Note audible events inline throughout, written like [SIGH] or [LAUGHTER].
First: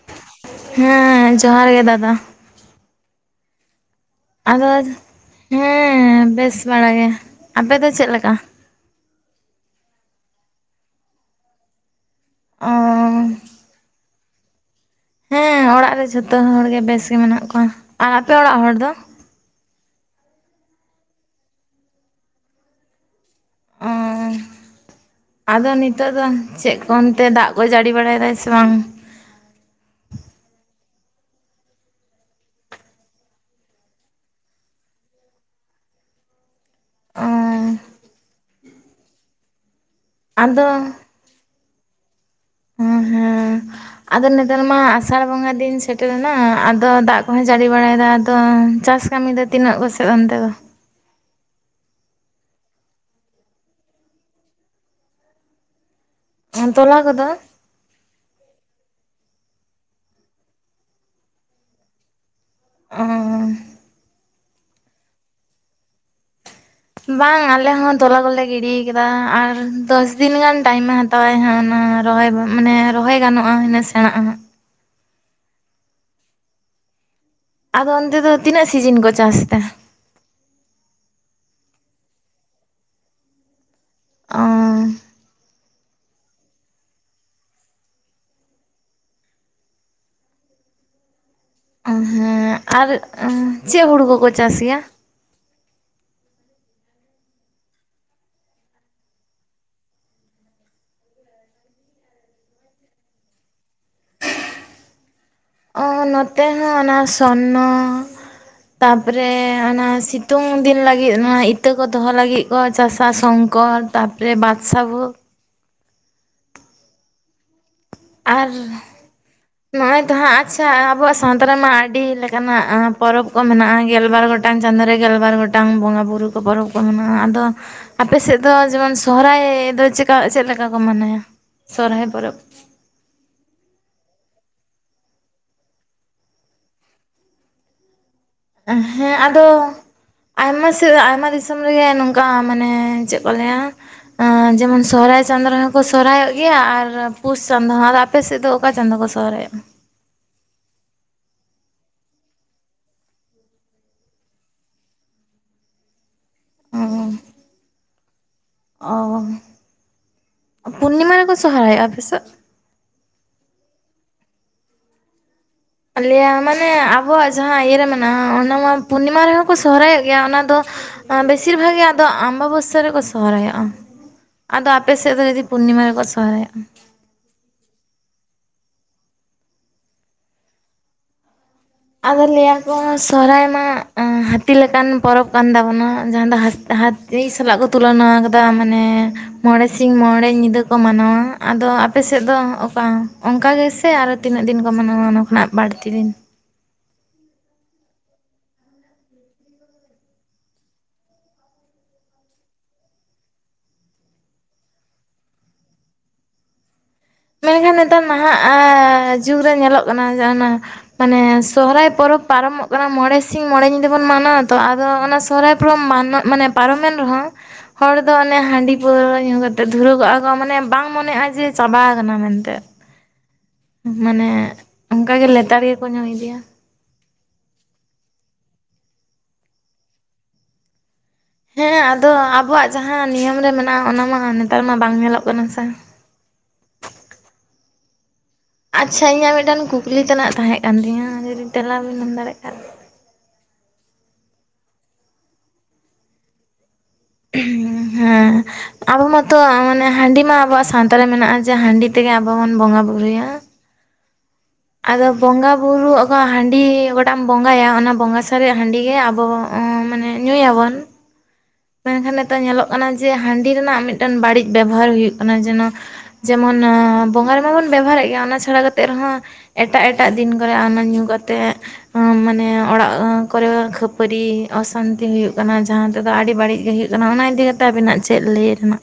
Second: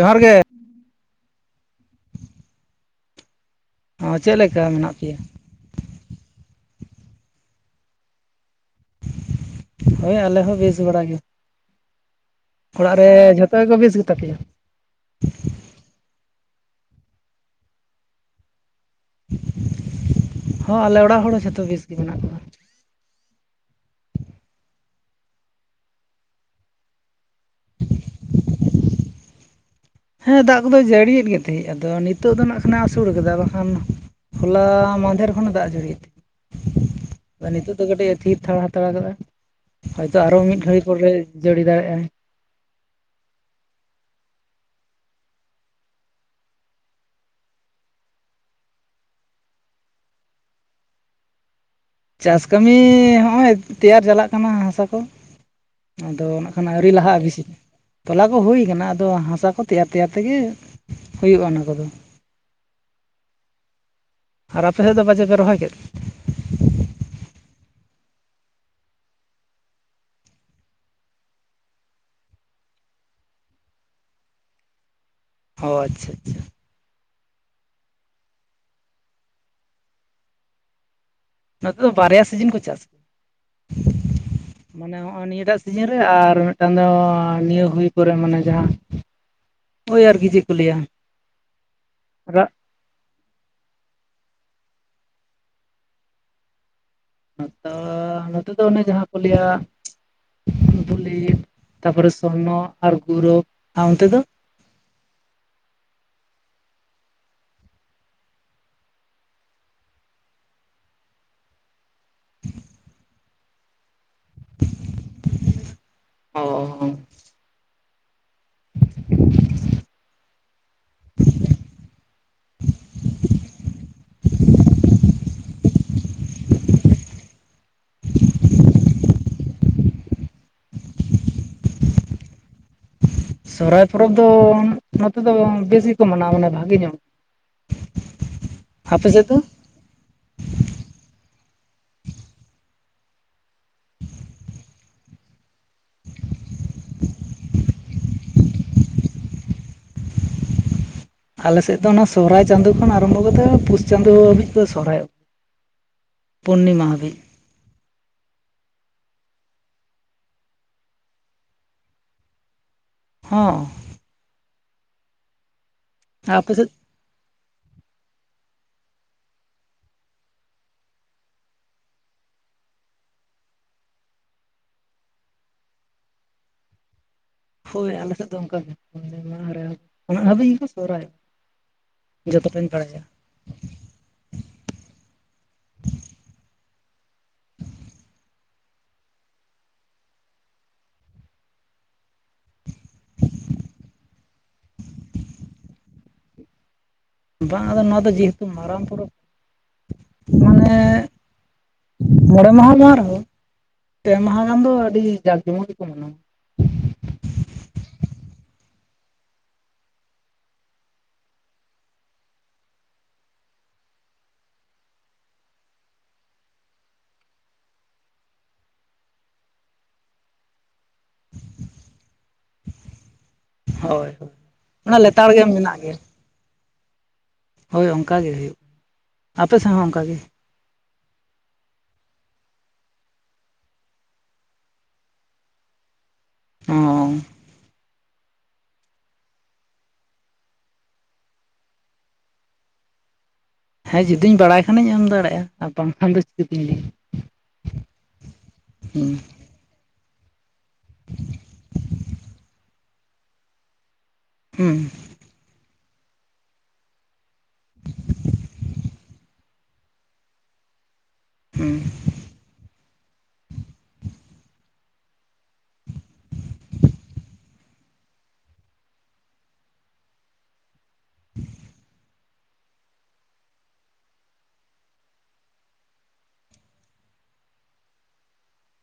ᱡᱚᱦᱟᱨ ᱜᱮ ᱦᱮᱸ ᱡᱚᱦᱟᱨ ᱜᱮ ᱫᱟᱫᱟ ᱦᱚᱸ ᱪᱮᱫ ᱞᱮᱠᱟ ᱟᱫᱚ ᱢᱮᱱᱟᱜ ᱯᱮᱭᱟ? ᱦᱮᱸ ᱵᱮᱥ ᱵᱟᱲ ᱜᱮ ᱟᱯᱮ ᱫᱚ ᱪᱮᱫ ᱞᱮᱠᱟ? ᱦᱳᱭ ᱟᱞᱮ ᱦᱚᱸ ᱵᱮᱥ ᱵᱟᱲᱟ ᱜᱮ᱾ ᱚ ᱚᱲᱟᱜ ᱨᱮ ᱡᱷᱚᱛᱚ ᱜᱮᱠᱚ ᱵᱮᱥ ᱜᱮᱛᱟᱯᱮᱭᱟ? ᱦᱮᱸ ᱚᱲᱟᱜ ᱨᱮ ᱡᱷᱚᱛᱚ ᱦᱚᱲ ᱜᱮ ᱵᱮᱥ ᱜᱮ ᱢᱮᱱᱟᱜ ᱠᱚᱣᱟ᱾ ᱟᱨ ᱟᱯᱮ ᱚᱲᱟᱜ ᱦᱚᱲ ᱫᱚ? ᱦᱚᱸ ᱟᱞᱮ ᱚᱲᱟᱜ ᱦᱚᱲ ᱦᱚᱸ ᱡᱷᱚᱛᱚ ᱵᱮᱥ ᱜᱮ ᱢᱮᱱᱟᱜ ᱠᱚᱣᱟ᱾ ᱚ [INAUDIBLE] ᱟᱫᱚ ᱱᱤᱛᱚᱜ ᱫᱚ ᱪᱮᱫ ᱠᱚ ᱚᱱᱛᱮ ᱫᱟᱜ ᱠᱚ ᱡᱟᱹᱲᱤ ᱵᱟᱲᱟᱭᱮᱫᱟᱭ ᱥᱮ ᱵᱟᱝ? ᱦᱮᱸ ᱫᱟᱜ ᱠᱚᱫᱚ ᱡᱟᱹᱲᱤᱭᱮᱫ ᱜᱮ ᱛᱟᱦᱮᱸᱫ ᱟᱫᱚ ᱱᱤᱛᱚᱜ ᱫᱚ ᱱᱟᱜ ᱠᱷᱟᱱ ᱟᱹᱥᱩᱲ ᱟᱠᱟᱫᱟ ᱟᱫᱚ ᱠᱷᱟᱱ᱾ ᱦᱚᱞᱟ ᱢᱟᱫᱷᱮᱨ ᱠᱷᱱᱟᱜ ᱫᱟᱜ ᱡᱟᱹᱲᱤ ᱛᱮ ᱚ ᱱᱤᱛᱳᱜ ᱫᱚ ᱠᱟᱹᱴᱤᱡ ᱛᱷᱤᱨ ᱛᱷᱟᱨ ᱦᱟᱛᱟᱲ ᱟᱠᱟᱫᱟ᱾ ᱦᱚᱭ ᱛᱚ ᱟᱨᱚ ᱢᱤᱫ ᱟᱫᱚ ᱜᱷᱟᱹᱲᱤᱡ ᱯᱚᱨᱮ ᱡᱟᱹᱲᱤ ᱫᱟᱜ ᱮᱜᱟᱭ᱾ ᱦᱩ ᱦᱩ ᱟᱫᱚ ᱱᱮᱛᱟᱨ ᱢᱟ ᱟᱥᱟᱲ ᱵᱚᱸᱜᱟ ᱫᱤᱱ ᱥᱮᱴᱮᱨ ᱮᱱᱟ ᱟᱫᱚ ᱫᱟᱜ ᱠᱚᱦᱚᱸ ᱡᱟᱹᱲᱤ ᱵᱟᱲᱟᱭ ᱮᱫᱟ ᱟᱫᱚ ᱪᱟᱥ ᱠᱟᱹᱢᱤ ᱫᱚ ᱛᱤᱱᱟᱹᱜ ᱠᱚᱥᱮᱜ ᱚᱱᱛᱮᱫᱚ? ᱪᱟᱥ ᱠᱟᱹᱢᱤ ᱦᱚᱸᱜ-ᱚᱭ ᱛᱮᱭᱟᱨ ᱪᱟᱞᱟᱜ ᱠᱟᱱᱟ ᱦᱟᱥᱟ ᱠᱚ᱾ ᱟᱫᱚ ᱱᱟᱜ ᱠᱷᱟᱱ ᱟᱹᱣᱨᱤ ᱛᱚᱞᱟ ᱞᱟᱦᱟᱜ-ᱟ ᱠᱚᱫᱚ ᱵᱤᱥᱤ ᱛᱚᱞᱟ ᱠᱚ ᱦᱩᱭ ᱠᱟᱱᱟ ᱟᱫᱚ ᱦᱟᱥᱟ ᱠᱚ ᱛᱮᱭᱟᱨ ᱛᱮᱭᱟᱨ ᱛᱮᱜᱮ ᱦᱩᱭᱩᱜ-ᱟ ᱚᱱᱟ ᱠᱚᱫᱚ᱾ ᱚᱸ ᱟᱨ ᱟᱯᱮ ᱥᱮᱫ ᱫᱚ ᱵᱟᱡᱮ ᱯᱮ ᱨᱚᱦᱚᱭ ᱠᱮᱫ? ᱵᱟᱝ ᱟᱞᱮ ᱦᱚᱸ ᱫᱚᱞᱟ ᱠᱚᱞᱮ ᱜᱤᱰᱤ ᱟᱠᱟᱫᱟ ᱟᱨ ᱫᱚᱥ ᱫᱤᱱ ᱜᱟᱱ ᱴᱟᱭᱤ ᱢᱮ ᱦᱟᱛᱟᱣ-ᱟ ᱛᱟᱭᱟ ᱦᱟᱸ ᱚᱱᱟ ᱨᱚᱦᱚᱭ ᱢᱟᱱᱮ ᱨᱚᱦᱚᱭ ᱜᱟᱱᱚᱜ-ᱟ ᱤᱱᱟᱹ ᱥᱮᱬᱟᱜ-ᱟ᱾ ᱚᱸ ᱟᱪᱪᱷᱟ ᱟᱪᱪᱷᱟ᱾ ᱟᱫᱚ ᱚᱱᱛᱮ ᱫᱚ ᱛᱤᱱᱟᱹᱜ ᱥᱤᱡᱤᱱ ᱠᱚ ᱪᱟᱥ ᱛᱮ? ᱱᱚᱛᱮ ᱫᱚ ᱵᱟᱨᱭᱟ ᱥᱤᱡᱤᱱ ᱠᱚ ᱪᱟᱥ [UNINTELLIGIBLE] ᱜᱮᱭᱟ ᱢᱟᱱᱮ ᱚ ᱱᱚᱜ-ᱚᱭ ᱱᱤᱭᱟᱹ ᱫᱟᱜ ᱥᱤᱡᱤᱱ ᱨᱮ ᱟᱨ ᱢᱤᱫᱴᱟᱝ ᱫᱚ ᱱᱤᱭᱟᱹ ᱦᱩᱭ ᱯᱚᱨᱮ ᱢᱟᱱᱮ ᱡᱟᱦᱟᱸ ᱳᱭ ᱟᱨᱠᱤ ᱪᱮᱫ ᱠᱚ ᱞᱟᱹᱭ-ᱟ᱾ ᱨᱟᱜ ᱦᱮᱸ ᱟᱨ ᱪᱮᱫ ᱦᱩᱲᱩ ᱠᱚᱠᱚ ᱪᱟᱥ ᱜᱮᱭᱟ? ᱱᱚᱛᱳᱻ ᱱᱚᱛᱮ ᱫᱚ ᱚᱱᱮ ᱡᱟᱦᱟᱸ ᱠᱚ ᱞᱟᱹᱭ-ᱟ ᱵᱚᱞᱤ ᱛᱟᱯᱚᱨᱮ ᱥᱚᱨᱱᱚ ᱟᱨ ᱜᱳᱨᱚᱵ᱾ ᱟᱨ ᱚᱱᱛᱮ ᱫᱚ? ᱱᱚᱛᱮ ᱦᱚᱸ ᱚᱱᱟ ᱥᱚᱨᱱᱚ᱾ ᱛᱟᱯᱚᱨᱮ ᱚᱱᱟ ᱥᱤᱛᱩᱝ ᱫᱤᱱ ᱞᱟᱹᱜᱤᱫ ᱚᱱᱟ ᱮᱛ ᱤᱛᱟᱹ ᱠᱚ ᱫᱚᱦᱚ ᱞᱟᱹᱜᱤᱫ ᱠᱚ ᱪᱟᱥᱟ ᱥᱚᱝᱠᱚᱨ ᱛᱟᱯᱚ ᱨᱮ ᱵᱟᱠᱥᱟᱵᱳ᱾ ᱦᱚ ᱟᱨ ᱱᱚᱜ-ᱭ ᱛᱚ ᱦᱟᱸᱜ ᱪᱷᱟ ᱟᱵᱚᱣᱟᱜ ᱥᱟᱶᱛᱟ ᱨᱮᱢᱟ ᱟᱹᱰᱤ ᱞᱮᱠᱟᱱᱟᱜ ᱯᱚᱨᱚᱵᱽ ᱠᱚ ᱢᱮᱱᱟᱜ-ᱟ ᱜᱮᱞᱵᱟᱨ ᱜᱚᱴᱟᱝ ᱪᱟᱸᱫᱳ ᱨᱮ ᱜᱮᱞ ᱵᱟᱨ ᱜᱚᱴᱟᱝ ᱴᱟᱝ ᱵᱚᱸᱜᱟ ᱵᱩᱨᱩ ᱠᱚ ᱯᱚᱨᱚᱵᱽ ᱠᱚ ᱢᱮᱱᱟᱜ-ᱟ ᱟᱫᱚ ᱟᱯᱮ ᱥᱮᱫ ᱫᱚ ᱡᱮᱢᱚᱱ ᱥᱚᱦᱨᱟᱭ ᱫᱚ ᱪᱮᱠᱟ ᱪᱮᱫ ᱞᱮᱠᱟ ᱠᱚ ᱢᱟᱱᱟᱭᱟ ᱥᱚᱨᱦᱟᱭ ᱯᱚᱨᱚᱵᱽ ᱥᱚᱨᱦᱟᱭ ᱯᱚᱨᱚᱵᱽ ᱫᱚ ᱱᱚᱛᱮ ᱫᱚ ᱵᱮᱥ ᱜᱮᱠᱚ ᱢᱟᱱᱟᱣᱟ ᱢᱟᱱᱮ ᱵᱷᱟᱜᱮ ᱧᱚᱜ ᱟᱯᱮ ᱦᱮᱸ ᱥᱮᱫ ᱫᱚ ᱟᱫᱚ ᱟᱭᱢᱟ ᱥᱮᱫ ᱟᱭᱢᱟ ᱫᱤᱥᱚᱢ ᱨᱮᱜᱮ ᱱᱚᱝᱠᱟ ᱢᱟᱱᱮ ᱪᱮᱫ ᱠᱚ ᱞᱟᱹᱭ ᱟ ᱡᱮᱢᱚᱱ ᱥᱚᱦᱨᱟᱭ ᱪᱟᱸᱫᱳ ᱨᱮᱦᱚᱸ ᱠᱚ ᱥᱚᱨᱦᱚᱭ ᱚᱜ ᱜᱮᱭᱟ ᱟᱨ ᱯᱩᱥ ᱪᱟᱸᱫᱳ ᱦᱚᱸ ᱟᱯᱮ ᱥᱮᱫ ᱫᱚ ᱚᱠᱟ ᱪᱟᱸᱫᱳ ᱠᱚ ᱥᱚᱦᱨᱟᱭᱚᱜ-ᱟ ᱟᱞᱮ ᱥᱮᱫ ᱫᱚ ᱚᱱᱟ ᱥᱚᱨᱚᱦᱟᱭ ᱪᱟᱸᱫᱳ ᱠᱷᱚᱱ ᱟᱨᱚᱢᱵᱚ ᱠᱟᱛᱮ ᱯᱩᱥ ᱪᱟᱸᱫᱳ ᱦᱚᱸ ᱦᱟᱹᱵᱤᱡ ᱠᱚ ᱥᱚᱨᱦᱟᱭ ᱭᱚᱜᱟ ᱯᱩᱱᱱᱤᱢᱟ ᱦᱟᱹᱵᱤᱡ ᱚᱦᱚ ᱯᱩᱱᱱᱤᱢᱟ ᱨᱮᱠᱚ ᱥᱚᱦᱨᱟᱭ ᱭᱚᱜ-ᱟ ᱟᱯᱮ ᱥᱮᱫ ᱦᱚᱸ ᱟᱞᱟᱹᱭ ᱟ ᱟᱯᱮ ᱢᱟᱱᱮ ᱥᱮᱫ ᱟᱵᱚᱣᱟᱜ ᱡᱟᱦᱟᱸ ᱤᱭᱟᱹ ᱨᱮ ᱢᱮᱱᱟᱜ-ᱟ ᱚᱱᱟ ᱢᱟ ᱯᱩᱱᱱᱤᱢᱟ ᱨᱮᱦᱚᱸ ᱠᱚ ᱥᱚᱦᱨᱟᱭᱚᱜ ᱜᱮᱭᱟ ᱚᱱᱟ ᱫᱚ ᱟᱸ ᱵᱮᱥᱤᱨ ᱵᱷᱟᱜᱽ ᱜᱮ ᱟᱫᱚ ᱟᱢᱵᱟ ᱵᱚᱥᱟᱹ ᱨᱮᱠᱚ ᱥᱚᱦᱨᱟᱭᱚᱜ-ᱟ ᱟᱫᱚ ᱟᱯᱮ ᱥᱮᱫ ᱫᱚ ᱡᱩᱫᱤ ᱯᱩᱱᱱᱤᱢᱟ ᱨᱮᱠᱚ ᱥᱚᱦᱚᱨᱟᱭ ᱭᱚᱜ-ᱟ ᱦᱳᱭ ᱟᱞᱮ ᱥᱮᱫ ᱫᱚ ᱚᱱᱠᱟ ᱯᱩᱱᱱᱤᱢᱟ ᱩᱱᱟᱹᱜ ᱦᱟᱹᱵᱤᱡ ᱜᱮ ᱠᱚ ᱥᱚᱦᱨᱟᱭᱚᱜ-ᱟ ᱟᱫᱚ ᱞᱟᱹᱭ ᱟᱠᱚ ᱥᱚᱦᱚᱨᱟᱭ ᱢᱟ ᱦᱟᱹᱛᱤ ᱞᱮᱠᱟᱱ ᱯᱚᱨᱚᱵᱽ ᱠᱟᱱ ᱛᱟᱵᱚᱱᱟ ᱡᱟᱦᱟᱸ ᱫᱚ ᱦᱟ ᱦᱟᱹᱛᱤ ᱥᱟᱞᱟᱜ ᱠᱚ ᱛᱩᱞᱚᱱᱟ ᱟᱠᱟᱫᱟ ᱢᱟᱱᱮ ᱢᱚᱬᱮ ᱥᱤᱧ ᱢᱚᱬᱮ ᱧᱤᱫᱟᱹ ᱠᱚ ᱢᱟᱱᱟᱣᱟ ᱟᱫᱚ ᱟᱯᱮ ᱥᱮᱫ ᱫᱚ ᱚᱠᱟ ᱚᱱᱠᱟ ᱜᱮ ᱥᱮ ᱟᱨ ᱛᱤᱱᱟᱹᱜ ᱫᱤᱱ ᱠᱚ ᱢᱟᱱᱟᱣᱟ ᱚᱱᱟ ᱠᱷᱚᱱᱟᱜ ᱵᱟᱹᱲᱛᱤ ᱫᱤᱱ ᱵᱟᱝ ᱟᱫᱚ ᱱᱚᱣᱟ ᱫᱚ ᱡᱮᱦᱮᱛᱩ ᱢᱟᱨᱟᱝ ᱯᱚᱨᱚᱵᱽ ᱢᱟᱱᱮ ᱢᱚᱬᱮ ᱢᱟᱦᱟ ᱢᱟ ᱵᱟᱝ ᱨᱦᱚᱸ ᱯᱮ ᱢᱟᱦᱟ ᱜᱟᱱ ᱫᱚ ᱟᱹᱰᱤ ᱡᱟᱠ ᱡᱮᱢᱚᱱ ᱜᱮᱠᱚ ᱢᱟᱱᱟᱣᱟ ᱢᱮᱱᱠᱷᱟᱱ ᱱᱮᱛᱟᱨ ᱱᱟᱦᱟᱜ ᱟᱻ ᱡᱩᱜᱽᱨᱮ ᱧᱮᱞᱚᱜ ᱠᱟᱱᱟ ᱡᱮ ᱚᱱᱟ ᱢᱟᱱᱮ ᱥᱚᱦᱨᱟᱭ ᱯᱚᱨᱚᱵᱽ ᱯᱟᱨᱚᱢᱚᱜ ᱠᱟᱱᱟ ᱢᱚᱬᱮ ᱥᱤᱧ ᱢᱚᱬᱮ ᱧᱤᱫᱟᱹ ᱵᱚᱱ ᱢᱟᱱᱟᱣᱟ ᱛᱚ ᱟᱫᱚ ᱚᱱᱟ ᱥᱚᱦᱨᱟᱭ ᱩᱯᱨᱢ ᱢᱟᱱᱟ ᱢᱟᱱᱮ ᱯᱟᱨᱚᱢᱮᱱ ᱨᱮᱦᱚᱸ ᱦᱚᱲ ᱫᱚ ᱦᱟᱱᱮ ᱦᱟᱺᱰᱤ ᱯᱟᱹᱣᱨᱟᱹ ᱧᱩ ᱠᱟᱛᱮᱫ ᱫᱷᱩᱨᱟᱹᱣ ᱠᱚᱜᱼᱟ ᱠᱚ ᱢᱟᱱᱮ ᱵᱟᱝ ᱢᱚᱱᱮᱜᱼᱟ ᱡᱮ ᱪᱟᱵᱟ ᱠᱟᱱᱟ ᱢᱮᱱᱛᱮ ᱦᱳᱭ ᱦᱳᱭ ᱢᱟᱱᱮ ᱚᱱᱟ ᱚᱱᱠᱟᱜᱮ ᱜᱮ ᱞᱮᱛᱟᱲ ᱢᱮᱱᱟᱜ ᱜᱮᱠᱚ ᱜᱮᱭᱟ ᱧᱩ ᱤᱫᱤᱭᱟ ᱦᱳᱭ ᱚᱱᱠᱟᱜᱮ ᱦᱩᱭᱩᱜ ᱟᱯᱮᱥᱮᱫ ᱦᱚᱸ ᱚᱱᱠᱟᱜᱮ ᱦᱮᱸ ᱟᱫᱚ ᱟᱵᱚᱣᱟᱜ ᱡᱟᱦᱟᱸ ᱱᱤᱭᱚᱢ ᱨᱮ ᱢᱮᱱᱟᱜᱼᱟ ᱚᱱᱟ ᱢᱟ ᱱᱮᱛᱟᱨ ᱢᱟ ᱵᱟᱝ ᱧᱮᱞᱚᱜ ᱠᱟᱱᱟ ᱥᱮ ᱚᱸᱻ ᱟᱪᱪᱷᱟ ᱤᱧᱟᱹᱜ ᱢᱤᱫᱴᱟᱝ ᱠᱩᱠᱞᱤ ᱛᱮᱱᱟᱜ ᱛᱟᱦᱮᱜ ᱠᱟᱱ ᱛᱤᱧᱟᱹ ᱡᱩᱫᱤ ᱛᱮᱞᱟ ᱵᱮᱱ ᱮᱢᱟᱢ ᱫᱟᱲᱮ ᱠᱷᱟᱱ ᱦᱮᱸ ᱡᱩᱫᱤᱧ ᱵᱟᱲᱟᱭ ᱠᱷᱟᱱᱤᱧ ᱮᱢ ᱫᱟᱲᱮᱭᱟᱜ-ᱟ ᱟᱨ ᱵᱟᱝ ᱠᱷᱟᱱ ᱫᱚ ᱪᱤᱠᱟᱹᱛᱤᱧ ᱞᱟᱹᱭ ᱟ ᱦᱮᱸ ᱟᱵᱚ ᱢᱟᱛᱚ ᱢᱟᱱᱮ ᱦᱟᱺᱰᱤ ᱢᱟ ᱟᱵᱚᱣᱟᱜ ᱥᱟᱶᱛᱮ ᱢᱮᱱᱟᱜᱼᱟ ᱡᱮ ᱦᱟᱺᱰᱤ ᱛᱮᱜᱮ ᱟᱵᱚ ᱵᱚᱱ ᱵᱚᱸᱜᱟ ᱵᱩᱨᱩᱭᱟ ᱦᱩᱸ ᱟᱫᱚ ᱵᱚᱸᱜᱟ ᱵᱩᱨᱩ ᱚᱠᱟ ᱦᱟᱺᱰᱤ ᱚᱠᱟᱴᱟᱜ ᱮᱢ ᱵᱚᱸᱜᱟᱭᱟ ᱚᱱᱟ ᱵᱚᱸᱜᱟ ᱥᱟᱨᱮᱡ ᱦᱟᱺᱰᱤ ᱜᱮ ᱟᱵᱚ ᱚᱸᱻ ᱢᱟᱱᱮ ᱧᱩᱭᱟᱵᱚᱱ ᱦᱩᱸ ᱢᱮᱱᱠᱷᱟᱱ ᱱᱤᱛᱚᱜ ᱧᱮᱞᱚᱜ ᱠᱟᱱᱟ ᱡᱮ ᱦᱟᱺᱰᱤ ᱨᱮᱱᱟᱜ ᱢᱤᱫᱴᱮᱱ ᱵᱟᱹᱲᱤᱡ ᱵᱮᱵᱚᱦᱟᱨ ᱦᱩᱭᱩᱜ ᱠᱟᱱᱟ ᱡᱮᱱᱚ ᱡᱮᱢᱚᱱ ᱵᱚᱸᱜᱟ ᱨᱮᱢᱟ ᱵᱚᱱ ᱵᱮᱵᱚᱦᱟᱨᱮᱫ ᱜᱮ ᱚᱱᱟ ᱪᱷᱟᱲᱟ ᱠᱟᱛᱮᱜ ᱨᱮᱦᱚᱸ ᱮᱴᱟᱜᱼᱮᱴᱟᱜ ᱫᱤᱱ ᱠᱚᱨᱮ ᱚᱱᱟ ᱧᱩ ᱠᱟᱛᱮᱫ ᱢᱟᱱᱮ ᱚᱲᱟᱜ ᱠᱚᱨᱮ ᱠᱷᱟᱹᱯᱟᱹᱨᱤ ᱚᱥᱟᱱᱛᱤ ᱦᱩᱭᱩᱜ ᱠᱟᱱᱟ ᱡᱟᱦᱟᱸ ᱛᱮᱫᱚ ᱟᱹᱰᱤ ᱵᱟᱹᱲᱤᱡ ᱜᱮ ᱦᱩᱭᱩᱜ ᱠᱟᱱᱟ ᱚᱱᱟ ᱤᱫᱤ ᱠᱟᱛᱮ ᱟᱵᱤᱱᱟᱜ ᱪᱮᱫ ᱞᱟᱹᱭ ᱨᱮᱱᱟᱜ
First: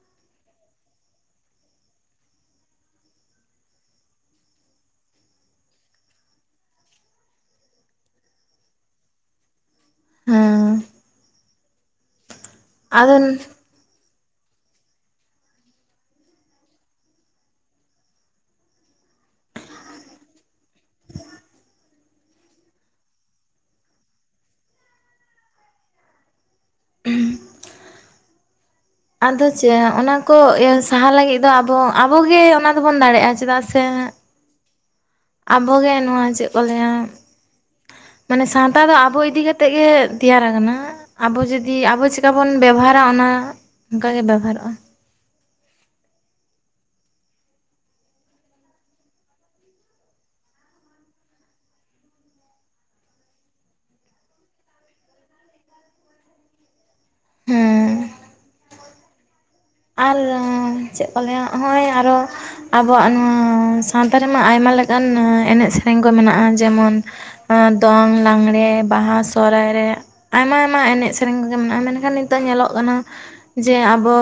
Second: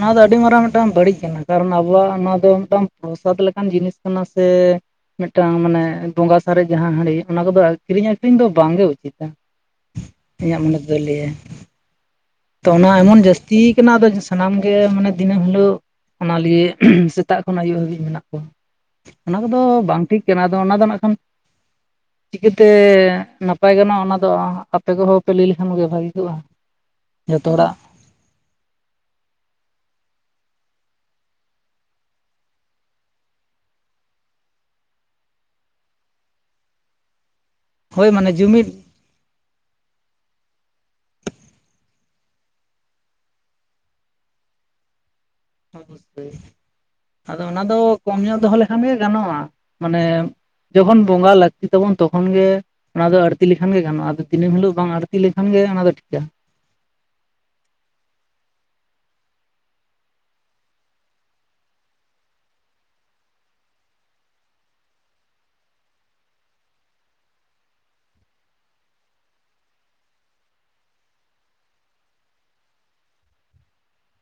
ᱱᱚᱣᱟ ᱫᱚ ᱟᱹᱰᱤ ᱢᱟᱨᱟᱝ ᱢᱤᱫᱴᱟᱝ ᱵᱟᱹᱲᱤᱡ ᱠᱟᱱᱟ ᱠᱟᱨᱚᱱ ᱟᱵᱚᱣᱟᱜ ᱱᱚᱣᱟ ᱫᱚ ᱢᱤᱫᱴᱟᱝ ᱯᱨᱚᱥᱟᱫ ᱞᱮᱠᱟᱱ ᱡᱤᱱᱤᱥ ᱠᱟᱱᱟ ᱥᱮ ᱢᱤᱫᱴᱟᱝ ᱢᱟᱱᱮ ᱵᱚᱸᱜᱟ ᱥᱟᱨᱮᱡ ᱡᱟᱦᱟᱸ ᱦᱟᱺᱰᱤ ᱚᱱᱟ ᱠᱚᱫᱚ ᱠᱤᱨᱤᱧ ᱟᱠᱷᱨᱤᱧ ᱫᱚ ᱵᱟᱝᱜᱮ ᱩᱪᱤᱛᱟ ᱤᱧᱟᱹᱜ ᱢᱚᱱᱮ ᱦᱮᱸ ᱛᱮᱫᱚᱭ ᱞᱟᱹᱭᱟ ᱛᱚ ᱚᱱᱟ ᱟᱫᱚ ᱮᱢᱚᱱ ᱡᱟᱹᱥᱛᱤ ᱠᱟᱱᱟ ᱟᱫᱚ ᱥᱟᱱᱟᱢ ᱜᱮ ᱢᱟᱱᱮ ᱫᱤᱱᱟᱹᱢ ᱦᱤᱞᱳᱜ ᱚᱱᱟ ᱞᱤᱭᱮ ᱥᱮᱛᱟᱜ ᱠᱷᱚᱱ ᱟᱭᱭᱩᱵ ᱦᱟᱹᱵᱤᱡ ᱢᱮᱱᱟᱜ ᱠᱚᱣᱟ ᱚᱱᱟ ᱠᱚᱫᱚ ᱵᱟᱝ ᱴᱷᱤᱠ ᱠᱟᱱᱟ ᱟᱫᱚ ᱚᱱᱟ ᱫᱚ ᱱᱟᱜ ᱠᱷᱟᱱ ᱪᱤᱠᱟᱹᱛᱮ ᱱᱟᱯᱟᱭ ᱜᱟᱱᱚᱜᱼᱟ ᱚᱱᱟᱫᱚ ᱟᱯᱮ ᱠᱚᱦᱚᱸ ᱯᱮ ᱞᱟᱹᱭ ᱞᱮᱠᱷᱟᱱ ᱜᱮ‌ ᱵᱷᱟᱹᱜᱮ ᱠᱚᱜᱼᱟ ᱡᱚᱛᱚ ᱦᱚᱲᱟᱜ ᱟᱫᱚ ᱪᱮᱫ ᱚᱱᱟ ᱠᱚ ᱤᱭᱟᱹ ᱥᱟᱦᱟ ᱞᱟᱹᱜᱤᱫ ᱫᱚ ᱟᱵᱚ ᱟᱵᱚᱜᱮ ᱚᱱᱟ ᱫᱚᱵᱚᱱ ᱫᱟᱲᱮᱭᱟᱜᱼᱟ ᱪᱮᱫᱟᱜ ᱥᱮ ᱟᱵᱚᱜᱮ ᱱᱚᱣᱟ ᱪᱮᱫ ᱠᱚ ᱞᱟᱹᱭᱟ ᱦᱳᱭ ᱢᱟᱱᱮ ᱡᱩᱢᱤᱫ ᱥᱟᱶᱛᱟ ᱫᱚ ᱟᱵᱚ ᱤᱫᱤ ᱠᱟᱛᱮ ᱠᱟᱛᱮᱫ ᱜᱮ ᱛᱮᱭᱟᱨᱟ ᱠᱟᱱᱟ ᱟᱵᱚ ᱡᱩᱫᱤ ᱟᱵᱚ ᱪᱮᱠᱟ ᱵᱚᱱ ᱵᱮᱵᱟᱨᱟ ᱚᱱᱟ ᱚᱱᱠᱟ ᱜᱮ ᱵᱮᱵᱚᱦᱟᱨᱚᱜᱼᱟ [UNINTELLIGIBLE] ᱟᱫᱚ ᱚᱱᱟ ᱫᱚ ᱠᱚᱢ ᱧᱚᱜ ᱫᱚᱦᱚ ᱞᱮᱠᱷᱟᱱ ᱜᱮ ᱜᱟᱱᱚᱜᱼᱟ ᱢᱟᱱᱮ ᱡᱚᱠᱷᱚᱱ ᱵᱚᱸᱜᱟ ᱞᱟᱹᱠᱛᱤ ᱛᱟᱵᱚᱱ ᱛᱚᱠᱷᱚᱱ ᱜᱮ ᱚᱱᱟ ᱫᱚ ᱟᱲᱛᱤ ᱞᱮᱠᱷᱟᱱ ᱜᱮ ᱜᱟᱱᱚᱜ-ᱟ ᱟᱫᱚ ᱫᱤᱱᱟᱹᱢ ᱦᱤᱞᱳᱜ ᱵᱟᱝ ᱟᱹᱲᱛᱤ ᱞᱮᱠᱷᱟᱱ ᱜᱮ ᱚᱱᱟ ᱫᱚ ᱴᱷᱤᱠᱟ ᱦᱮᱸ ᱟᱨ ᱪᱮᱫ ᱠᱚ ᱞᱟᱹᱭᱟ ᱦᱚᱜ-ᱚᱭ ᱟᱨᱚ ᱟᱵᱚᱣᱟᱜ ᱱᱚᱣᱟ ᱥᱟᱶᱛᱟ ᱨᱮᱢᱟ ᱟᱭᱢᱟ ᱞᱮᱠᱟᱱ ᱮᱱᱮᱡ ᱥᱮᱨᱮᱧ ᱠᱚ ᱢᱮᱱᱟᱜ-ᱟ ᱡᱮᱢᱚᱱ ᱫᱚᱝ ᱞᱟᱜᱽᱬᱮ ᱵᱟᱦᱟ ᱥᱚᱦᱨᱟᱭ ᱨᱮ ᱟᱭᱢᱟ ᱟᱭᱢᱟ ᱮᱱᱮᱡ ᱥᱮᱨᱮᱧ ᱠᱚᱜᱮ ᱢᱮᱱᱟᱜ-ᱟ ᱢᱮᱱᱠᱷᱟᱱ ᱱᱤᱛᱚᱜ ᱧᱮᱞᱚᱜ ᱠᱟᱱᱟ ᱡᱮ ᱟᱵᱚ